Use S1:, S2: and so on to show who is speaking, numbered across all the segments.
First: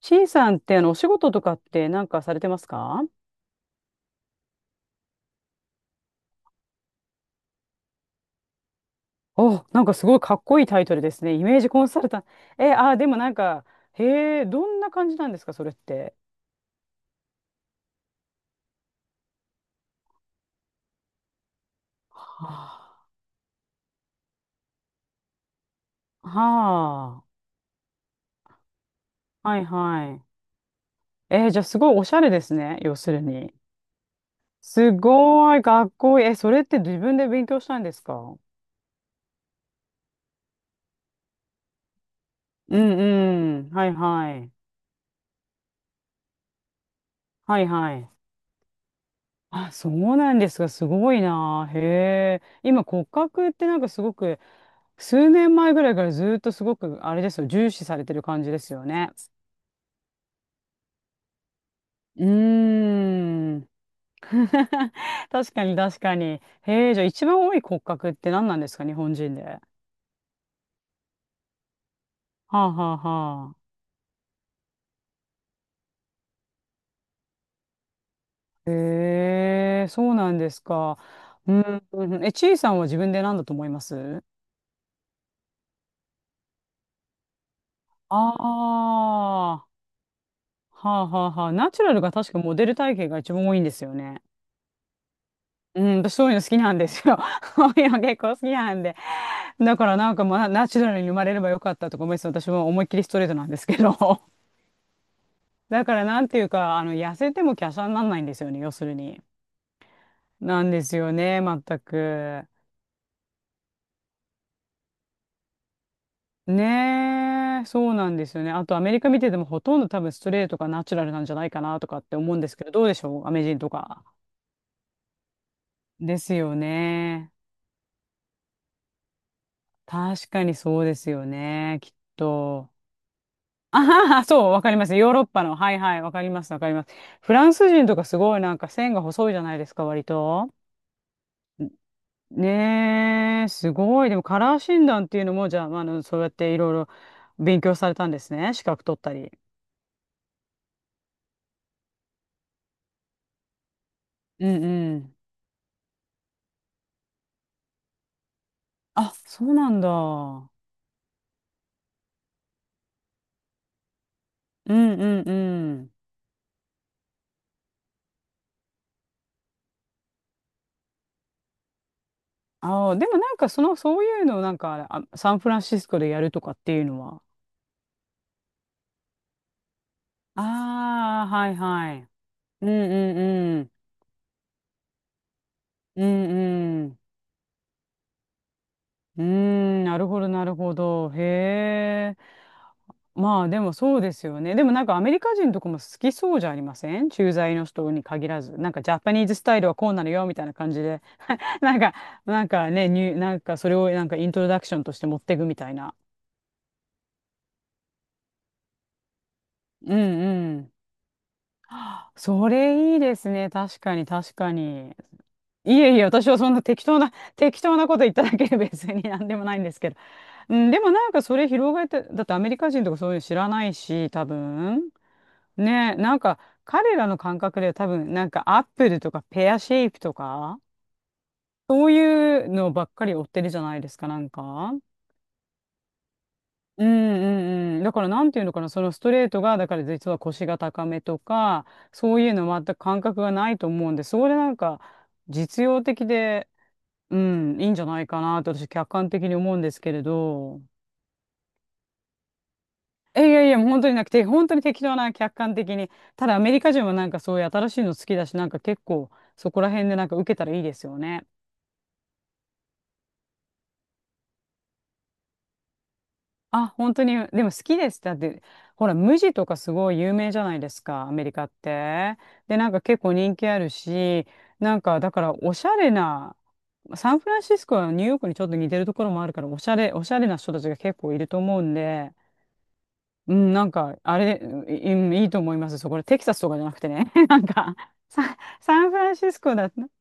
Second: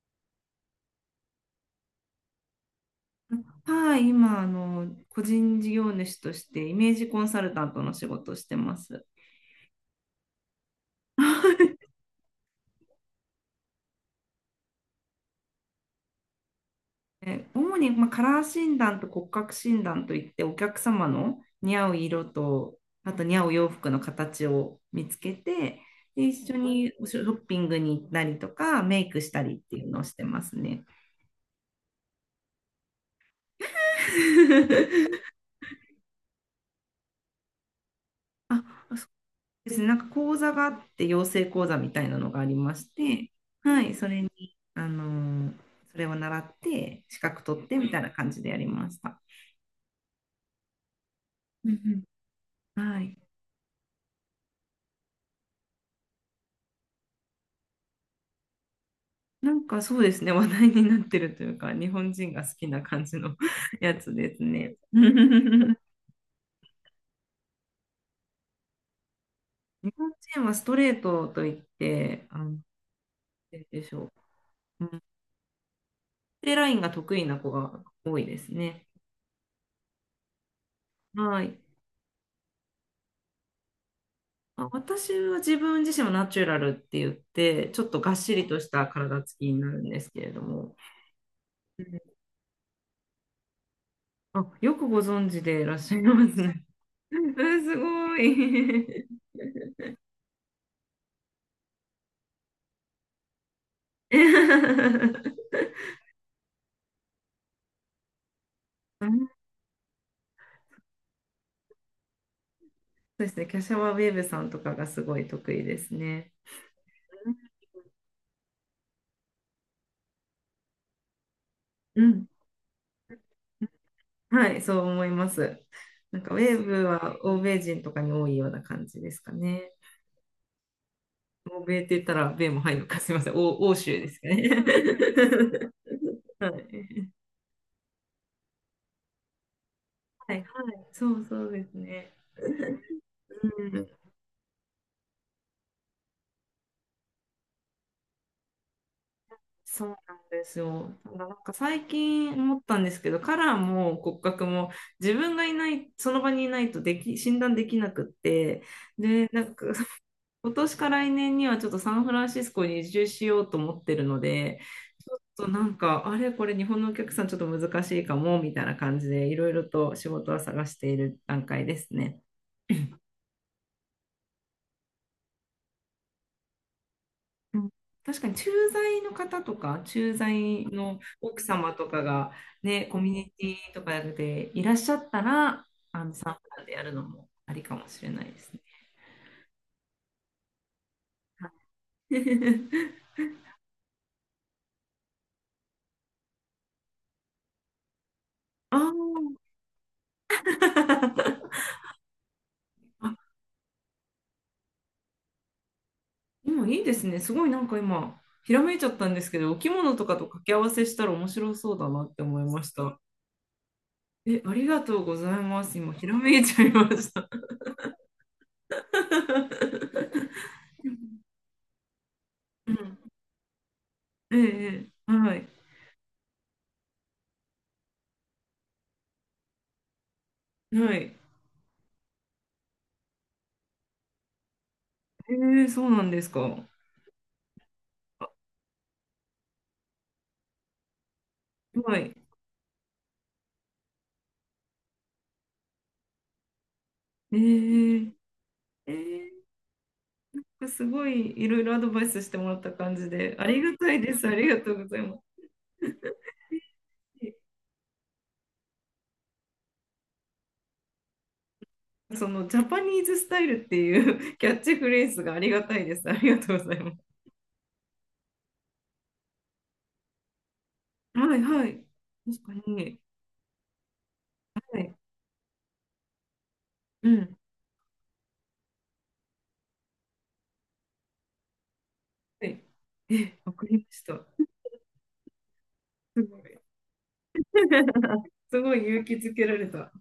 S1: C さんってお仕事とかってなんかされてますか？
S2: はい、今、個人事業主としてイメージコンサルタントの仕事をしてます。
S1: お、なんかすごいかっこいいタイトルで すね。イ
S2: は
S1: メージコン
S2: い。
S1: サルタント。え、あ、でもなんか、へえ、どんな感じなんですか、それって。
S2: え主に、まあ、カラー診断と骨格診断といってお客様の似合う色と、
S1: は
S2: あと似合う洋服の形を見つけて、で
S1: あ、
S2: 一緒におショ
S1: は
S2: ッピングに行ったりとかメイクした
S1: あ、
S2: りっ
S1: はい
S2: ていうのをして
S1: は
S2: ますね。
S1: い。じゃあすごいおしゃれですね、要するに。す ごいかっこいい。え、それって自分で勉強したんですか？
S2: あ、ですね、なんか講座があって、養成講座みたいなのがありま
S1: う
S2: して、
S1: んうん。
S2: は
S1: はい
S2: い、それに、
S1: はい。
S2: あのーそれを習って、資格取
S1: は
S2: っ
S1: い
S2: てみ
S1: は
S2: たい
S1: い。
S2: な感じでやりました。
S1: あ、そうなんですが、すごい
S2: う
S1: な。へ
S2: んうん、
S1: え。今
S2: は
S1: 骨
S2: い。
S1: 格ってなんかすごく数年前ぐらいからずっとすごく、あれですよ、重視されてる感じですよね。
S2: なんかそうですね、話題になってるというか、日本
S1: う
S2: 人が好きな感じの
S1: ーん。
S2: やつですね。
S1: 確かに
S2: 日
S1: 確かに。へえ、じゃあ一番多い骨格って何なんですか、日本人で。は
S2: 本人はストレートといって、なんて
S1: あはあは
S2: 言うん
S1: あ。
S2: でしょう。うん、縦ラインが得意な子が多いですね。
S1: へえ、そうなんですか。
S2: は
S1: う
S2: い。
S1: ん、うんうん、え、ちいさんは自分で何だと思います？
S2: あ、私は自分自身もナチュラルって言って、ちょっとがっしりとした
S1: あ
S2: 体つきに
S1: あ
S2: な
S1: ー、
S2: るんですけれども。
S1: はあはあはあ。ナチ
S2: う
S1: ュラ
S2: ん、
S1: ルが確かモデル体型が一番多いんですよね。
S2: あ、よくご存知でいらっ
S1: う
S2: し
S1: ん、
S2: ゃい
S1: 私
S2: ま
S1: そうい
S2: す
S1: うの好き
S2: ね。
S1: なんです よ。
S2: う ん、
S1: そう
S2: す
S1: いうの
S2: ご
S1: 結構好きなんで。
S2: い。
S1: だからなんかまあナチュラルに生まれればよかったとか思いつつ私も思いっきりストレートなんですけど、 だからなんていうか痩せても華奢にならないんですよね、要する
S2: う
S1: に。
S2: ん、
S1: なんですよね、全く。
S2: そうですね、キャシャワウェーブさんとかがすごい得意ですね。
S1: ねえ、そうなんですよね。あとアメリカ見ててもほとんど多分ストレートがナチュラルなんじゃないかなとか
S2: う
S1: って
S2: ん。
S1: 思うんですけど、どうでしょう、アメ人とか。
S2: はい、そう思います。
S1: で
S2: なんか
S1: す
S2: ウェ
S1: よ
S2: ーブは
S1: ね。
S2: 欧米人とかに多いような感じですかね。
S1: 確かにそうですよ
S2: 欧
S1: ね、
S2: 米っ
S1: き
S2: て
S1: っ
S2: 言ったら米も
S1: と。
S2: 入るのか、すみません、欧
S1: あ
S2: 州で
S1: は
S2: す
S1: は、
S2: かね。
S1: そう、わかります。ヨーロッパの。はいはい、わかり ま
S2: は
S1: す、わかります。
S2: い
S1: フランス人とかすごいなんか線が細いじゃないですか、割
S2: はい、はい、
S1: と。
S2: そうそうですね。
S1: ねえ、
S2: う
S1: す
S2: ん、
S1: ごい。でもカラー診断っていうのも、じゃあ、まあ、そうやっていろいろ勉強されたんですね。資格取ったり。
S2: そうなんですよ。ただなんか最近思ったんですけど、カラーも骨格
S1: うん
S2: も
S1: う
S2: 自
S1: ん。
S2: 分がいない、その場にいないとでき、診断できなくって、
S1: あ、
S2: で、な
S1: そ
S2: ん
S1: う
S2: か
S1: なんだ。うん
S2: 今年か来年にはちょっとサンフランシスコに移住しようと思ってるので、
S1: うん
S2: ちょっ
S1: う
S2: となん
S1: ん。
S2: か、あれ、これ日本のお客さんちょっと難しいかも、みたいな感じでいろいろと仕事は探している段階ですね。
S1: ああ、でもなんかその、そういうのをなんか、あ、サンフランシスコでやるとかっていうのは。
S2: うん、確かに駐在の方とか、駐在の
S1: ああ、
S2: 奥
S1: はい
S2: 様と
S1: は
S2: か
S1: い。
S2: が
S1: うん
S2: ね、コミュ
S1: う
S2: ニテ
S1: んうん。
S2: ィとかでいらっしゃったら、
S1: う
S2: 参加でやる
S1: ん、
S2: のもありかもしれないですね。
S1: うーん、なるほど、なるほど。
S2: はい。
S1: へえ。まあ、でもそうですよね。でもなんかアメリカ人とかも好きそうじゃありません？駐在の人に限らず。なん
S2: あ
S1: かジャパニーズス
S2: ー、
S1: タイルはこうなのよ、みたいな感じで。なんか、なんかね、
S2: あ、
S1: なんかそれをなんかイントロダクションとして持っていくみたいな。
S2: 今いいですね。すごいなんか今、ひらめいちゃったんですけど、お着
S1: う
S2: 物とか
S1: ん
S2: と掛け
S1: う
S2: 合わ
S1: ん。
S2: せしたら面白そうだなって思い
S1: そ
S2: まし
S1: れい
S2: た。
S1: いですね。確かに、確
S2: え、
S1: か
S2: ありが
S1: に。
S2: とうございま
S1: い
S2: す。今、
S1: えいえ、
S2: ひら
S1: 私
S2: め
S1: は
S2: い
S1: そん
S2: ち
S1: な
S2: ゃい
S1: 適
S2: ま
S1: 当
S2: し
S1: な、
S2: た。
S1: 適当なこと言っただけで別に 何でもないんですけど。うん、でもなんかそれ広がって、だってアメリカ
S2: う
S1: 人とか
S2: ん。
S1: そういうの知らないし、多
S2: え
S1: 分。
S2: え、ええ、はい。
S1: ねえ、なんか彼らの感覚では多分、なんかアップルとかペアシェイプとか、
S2: はい。
S1: そういうのばっかり追ってるじゃないですか、なんか。
S2: えー、そうなんですか。
S1: うんうんうん。だからなんていうのかな、そのストレートが、だから実は腰が高めとか、
S2: はい。
S1: そういうの全く感覚がないと思うんで、それなんか実用的で、う
S2: え
S1: ん、いいんじゃない
S2: ー、
S1: かなと私客
S2: え
S1: 観的に思うんですけれど。
S2: ー、すごいいろいろアドバイスしてもらった感じ
S1: え、い
S2: で、
S1: や
S2: あ
S1: いや、
S2: り
S1: もう
S2: が
S1: 本当
S2: た
S1: に
S2: い
S1: なく
S2: で
S1: て、
S2: す。あ
S1: 本
S2: り
S1: 当
S2: が
S1: に
S2: とう
S1: 適
S2: ご
S1: 当
S2: ざい
S1: な
S2: ま
S1: 客
S2: す。
S1: 観的に。ただアメリカ人はなんかそういう新しいの好きだし、なんか結構そこら辺でなんか受けたらいいですよね。
S2: そのジャパニーズスタイルっていう キャッチフレーズがありがたいです。ありがとうご
S1: あ、
S2: ざいま
S1: 本当
S2: す。
S1: に、でも好きですだって、ほら、無地とかすごい有名じゃないですか、アメリ
S2: はい
S1: カっ
S2: はい。
S1: て。
S2: 確か
S1: で、なんか結
S2: に。
S1: 構人気あるし、な
S2: は
S1: ん
S2: い。
S1: かだからおしゃれな、
S2: う
S1: サンフ
S2: ん。
S1: ランシスコはニューヨークにちょっと似てるところもあるから、おしゃれな人たちが結構いると思うんで、
S2: はい。
S1: う
S2: え、わ
S1: ん、な
S2: か
S1: ん
S2: りま
S1: か、
S2: し
S1: あ
S2: た。
S1: れ、うん、いいと思います。そう、これテ
S2: す
S1: キサ
S2: ご
S1: スとか
S2: い。
S1: じゃなくてね。なんか、
S2: すご
S1: サ
S2: い
S1: ンフ
S2: 勇
S1: ラ
S2: 気
S1: ンシ
S2: づ
S1: ス
S2: け
S1: コ
S2: られ
S1: だった、
S2: た。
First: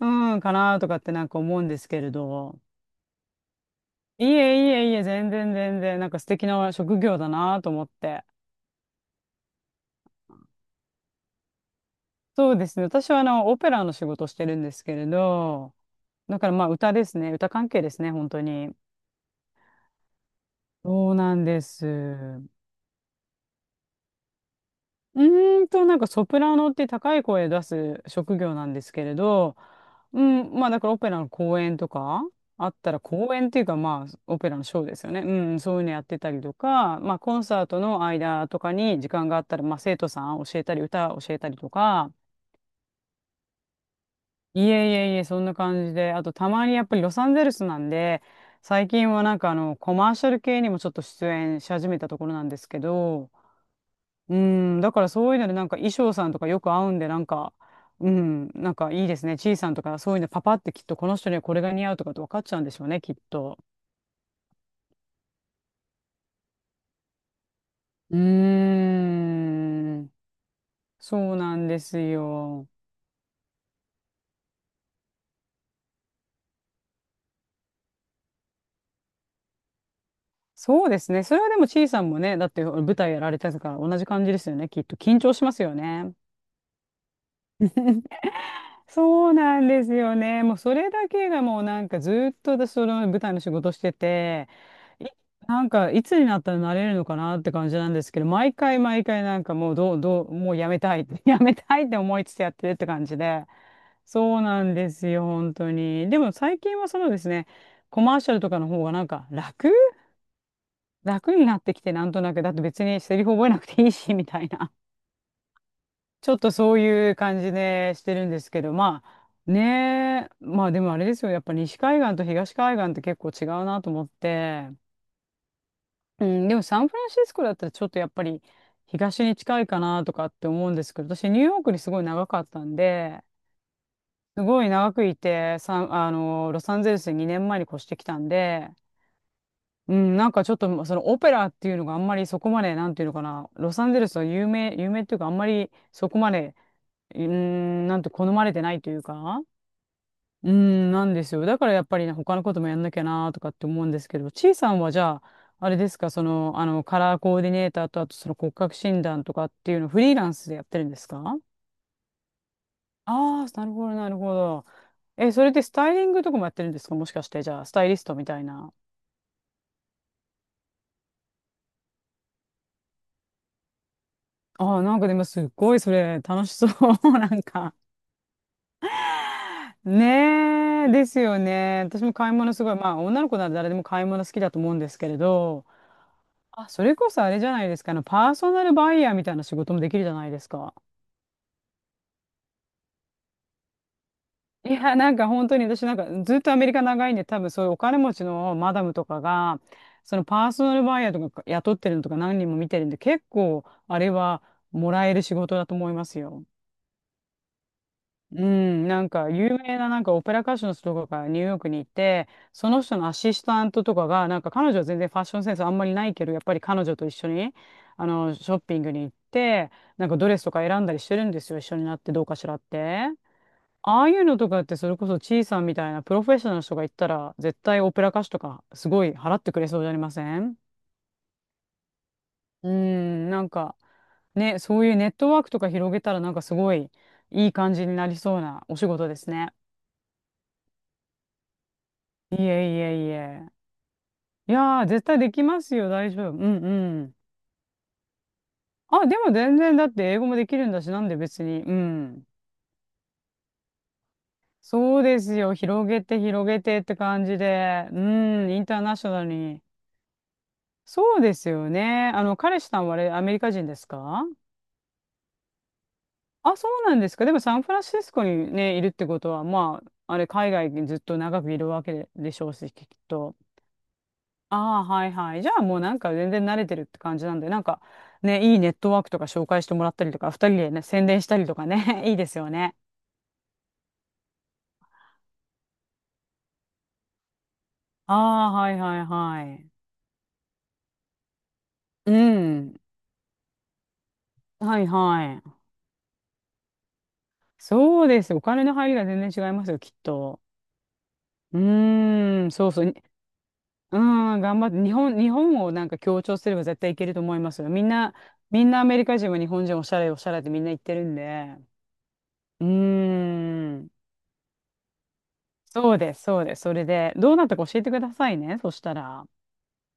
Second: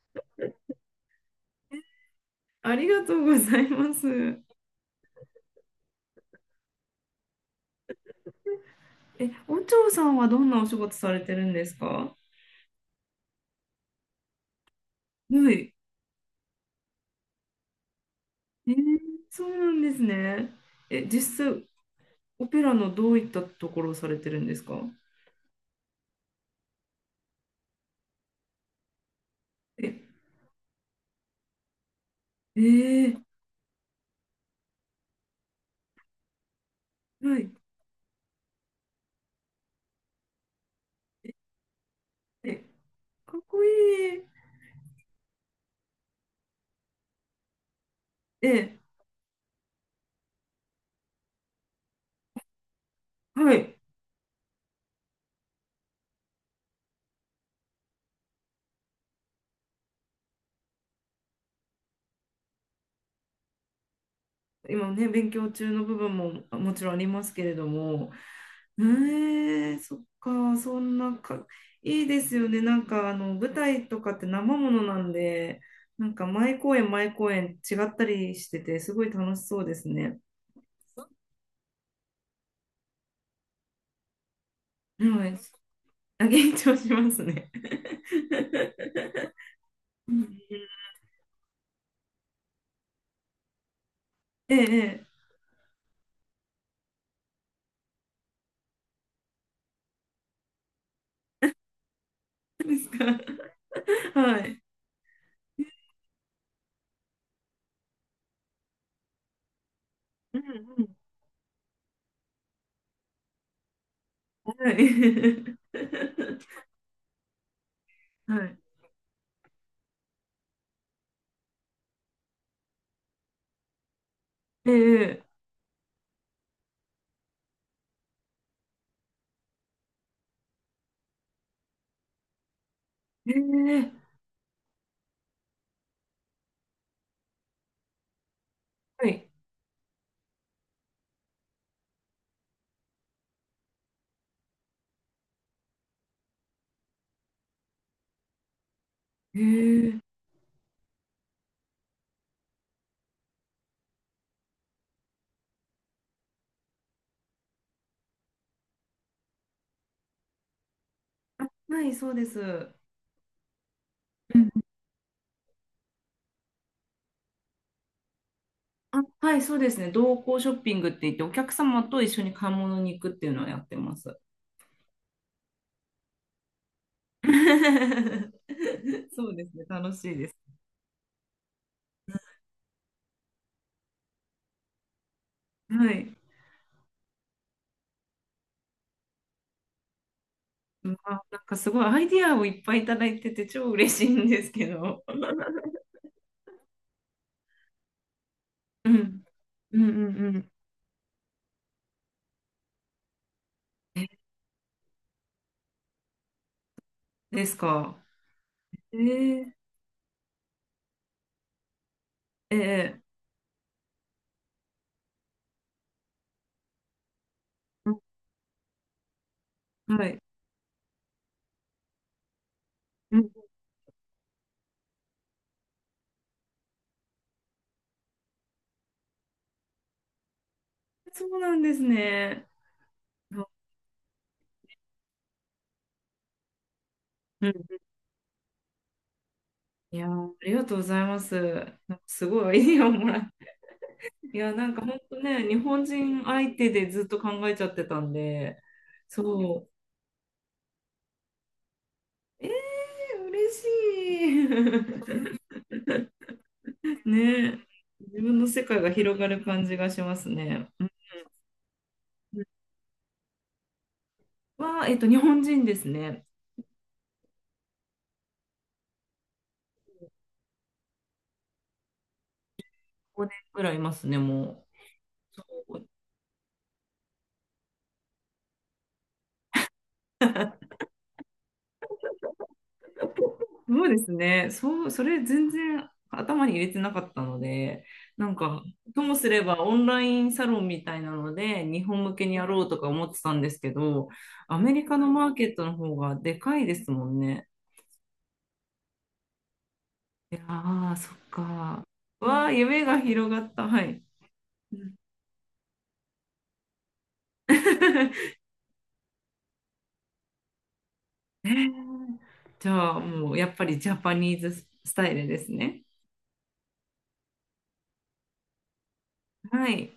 S1: うん、かなとかってなんか思うんですけれど。
S2: ありがとうございま
S1: いえ
S2: す。
S1: いえいえ、全然全然、なんか素敵な職業だなと思って。
S2: え、お嬢さんはどんなお仕事されてるんですか？
S1: そうですね。私は、オペラの仕事をしてるんですけれ
S2: はい。
S1: ど、だからまあ、歌ですね。歌関係ですね、本当
S2: え
S1: に。
S2: ー、そうなんですね。え、
S1: そうなん
S2: 実
S1: で
S2: 際、
S1: す。
S2: オペラのどういったところをされてるんですか？
S1: う、なんかソプラノって高い声出す職業なんですけれど、
S2: え、
S1: うん、まあだからオペラの公演とか
S2: え
S1: あったら
S2: ー、
S1: 公演っていうかまあオペラのショーですよね。うん、そういうのやってたりとか、まあコ
S2: は
S1: ン
S2: い。
S1: サートの間とかに時間があったら、まあ生徒さん教えたり歌
S2: え、
S1: 教えたりとか、
S2: かっこいい。
S1: いえいえいえ、そんな感じで、あとたまにやっぱりロサンゼルスなんで、
S2: え、
S1: 最近はなんかコマーシャル系にもちょっと出演し始めたところなんですけど、
S2: はい。
S1: うん、だからそういうのでなんか衣装さんとかよく合うんでなんか、うん、なんかいいですね。ちいさんとかそういうのパパってきっとこの人にはこれが似合うとかって分かっちゃうんでしょうね、きっと。
S2: 今ね、勉強中の部分もあ、もちろんありますけれども、
S1: う
S2: え
S1: ー
S2: ー、そっ
S1: ん。
S2: か、そんな
S1: そう
S2: か、
S1: なんです
S2: いいですよね。
S1: よ。
S2: なんか、舞台とかって生ものなんで、なんか、毎公演、毎公演違ったりしてて、すごい楽しそうですね。
S1: そうですね。それはでもちいさんもね、だって舞台やられてたから同じ感じですよね、きっと。緊
S2: は
S1: 張
S2: い。
S1: しますよね。
S2: あ、緊張しますね。
S1: そうなんです
S2: う
S1: よ
S2: ん。
S1: ね。もうそれだけがもうなんかずっと私その舞台の仕事してて、
S2: ええ、え
S1: い、なんかいつになったらなれるのかなって感じなんですけど、毎回毎回なんかもうどう、どう、もうやめたいって、やめたいって思いつつやっ
S2: え
S1: てるって感じで。そ
S2: は
S1: う
S2: い。
S1: なんですよ、本当に。でも最近はそのですね、コマーシャルとかの方がなんか楽
S2: うんうん。
S1: 楽になってきて、なんとなく。だって別にセリフ覚えなくていいし、みたい
S2: は
S1: な。
S2: い。
S1: ちょっ とそういう感じでしてるん
S2: は
S1: です
S2: い。
S1: けど、まあねえ、まあでもあれですよ、やっぱ西海岸と東海岸って結構違うなと思って、
S2: ええ、
S1: うん、でもサンフランシスコだったらちょっとやっぱり東に近いかなとかって思うんですけど、私ニューヨークにすごい長かったんで、
S2: ええ。ええ、
S1: すごい長くいて、ロサンゼルスに2年前に越してきたんで、
S2: はい。
S1: うん、なんかちょっとそのオペラっていうのがあんまりそこまで、なんていうのかな、ロサンゼルスは有名っていうかあんまりそこまでうーん、なんと好まれてないという
S2: え
S1: か、
S2: え。
S1: うーん、なんですよ。だからやっぱりね、他のこともやんなきゃなとかって思うんですけど、ちいさんはじゃあ、あれですか、その、カラーコーディネーターと、あとその骨格診断とかっていうのをフリーランスでやってるんですか？
S2: あ、はい、そうです。う
S1: ああー、なるほど、なるほ
S2: ん、
S1: ど。え、それでスタイリングとかもやってるんですか？もしかして、じゃあ、スタイリストみたいな。
S2: あ、はい、そうですね。同行ショッピングって言って、お客様と一緒に買い物に行くっていうのをやってます。
S1: ああ、なんかでもすっごいそれ楽しそう。なんか。
S2: そうですね。楽しいです。
S1: ねえ、ですよね。私も買い物すごい、まあ女の子なら誰でも買い物好きだと思うんですけれど、
S2: はい。
S1: あ、それこそあれじゃないですか。パーソナルバイヤーみたいな仕事もできるじゃないですか。
S2: まあ、なんかすごいアイディアをいっぱいいただいてて超嬉しいんですけ
S1: いや、
S2: ど。
S1: なんか本当に私なんかずっとアメリカ長いんで、多分そういうお金持ちのマダ
S2: う
S1: ムとか
S2: ん。
S1: が、
S2: うんうん
S1: その
S2: う
S1: パ
S2: ん。
S1: ーソナルバイヤーとか雇ってるのとか何人も見てるんで、結構あれはもらえる仕事だと思いますよ。
S2: ですか。
S1: うん、
S2: え
S1: なんか
S2: ー、
S1: 有名ななんかオペラ歌手の人とかがニューヨークにいて、その人
S2: ええ、
S1: のアシスタントとかが、なんか彼女は全然ファッションセンスあんまりないけど、やっぱり彼女と一緒に、
S2: うん、
S1: ショッピングに行って、
S2: は
S1: なんか
S2: い。
S1: ドレスとか選んだりしてるんですよ、一緒になってどうかしらって。
S2: うん、
S1: ああいうのとかってそれこそチーさんみたいなプロフェッショナルの人が行ったら、絶対オペラ歌手とかすごい払ってくれそうじゃありません？
S2: そうなんですね。
S1: うん、な
S2: あ、
S1: んかね、そういうネットワークとか広げたらなんかすごい
S2: う
S1: いい
S2: ん、
S1: 感じになりそうなお仕事ですね。
S2: いやー、ありがとうございます。なんかす
S1: いえ
S2: ごい アイデ
S1: い
S2: ィアをも
S1: えい
S2: らっ
S1: え。
S2: て。い
S1: い
S2: や、なんか
S1: やー、
S2: 本
S1: 絶対
S2: 当
S1: でき
S2: ね、日
S1: ます
S2: 本
S1: よ、大
S2: 人
S1: 丈夫。うん
S2: 相手で
S1: う
S2: ずっ
S1: ん。
S2: と考えちゃってたんで、
S1: あ、でも全
S2: そ
S1: 然、だって英語もできるんだし、なんで別に。うん。
S2: う。えー、嬉し
S1: そうで
S2: い。
S1: すよ、広げて広げてって 感じ
S2: ね、
S1: で。う
S2: 自分の
S1: ん、イ
S2: 世
S1: ンタ
S2: 界
S1: ー
S2: が
S1: ナショ
S2: 広
S1: ナ
S2: が
S1: ル
S2: る
S1: に。
S2: 感じがしますね。うん。
S1: そうですよね。彼氏さんはあれ、アメリカ人ですか？
S2: は、えっと、日本人ですね。
S1: あ、そうなんですか。でもサンフランシスコにね、いるってことは、まあ、あれ、海外にずっと長くいるわけでしょうし、きっ
S2: 5
S1: と。
S2: 年ぐらいいますね、も
S1: ああ、はいはい。
S2: う。
S1: じゃあも
S2: そ
S1: う
S2: う、
S1: なんか全然慣れてるって感じなんで、なんかね、いいネットワークとか紹介してもらったりとか、二人でね、宣伝したりとかね、いいですよね。
S2: そうですね。そう、それ全然頭に入れてなかったので、
S1: あ
S2: なん
S1: あ、
S2: か、
S1: はいは
S2: と
S1: い
S2: もすれ
S1: は
S2: ば
S1: い。
S2: オンラインサロンみたいなので、日本
S1: う
S2: 向けにやろう
S1: ん。
S2: とか思ってたんですけど、アメ
S1: は
S2: リ
S1: い
S2: カのマー
S1: は
S2: ケ
S1: い。
S2: ットの方がでかいですもんね。
S1: そうです。お金の入りが全然違いますよ、きっ
S2: い
S1: と。
S2: やー、そっ
S1: う
S2: か。わ
S1: ーん、
S2: あ、
S1: そうそ
S2: 夢
S1: う。に、
S2: が広がった。は
S1: うー
S2: い。
S1: ん、頑張っ
S2: う
S1: て。
S2: ん。
S1: 日本をなんか強調すれば絶対いけると思いますよ。みんな、みんなアメリカ人は日本人おしゃれおしゃれってみんな言ってるんで。うー
S2: じゃあ、もうやっぱりジ
S1: ん。
S2: ャパニーズスタイルですね。
S1: そうです、そうです。それで、どうなったか教えてくださいね。そしたら。
S2: はい。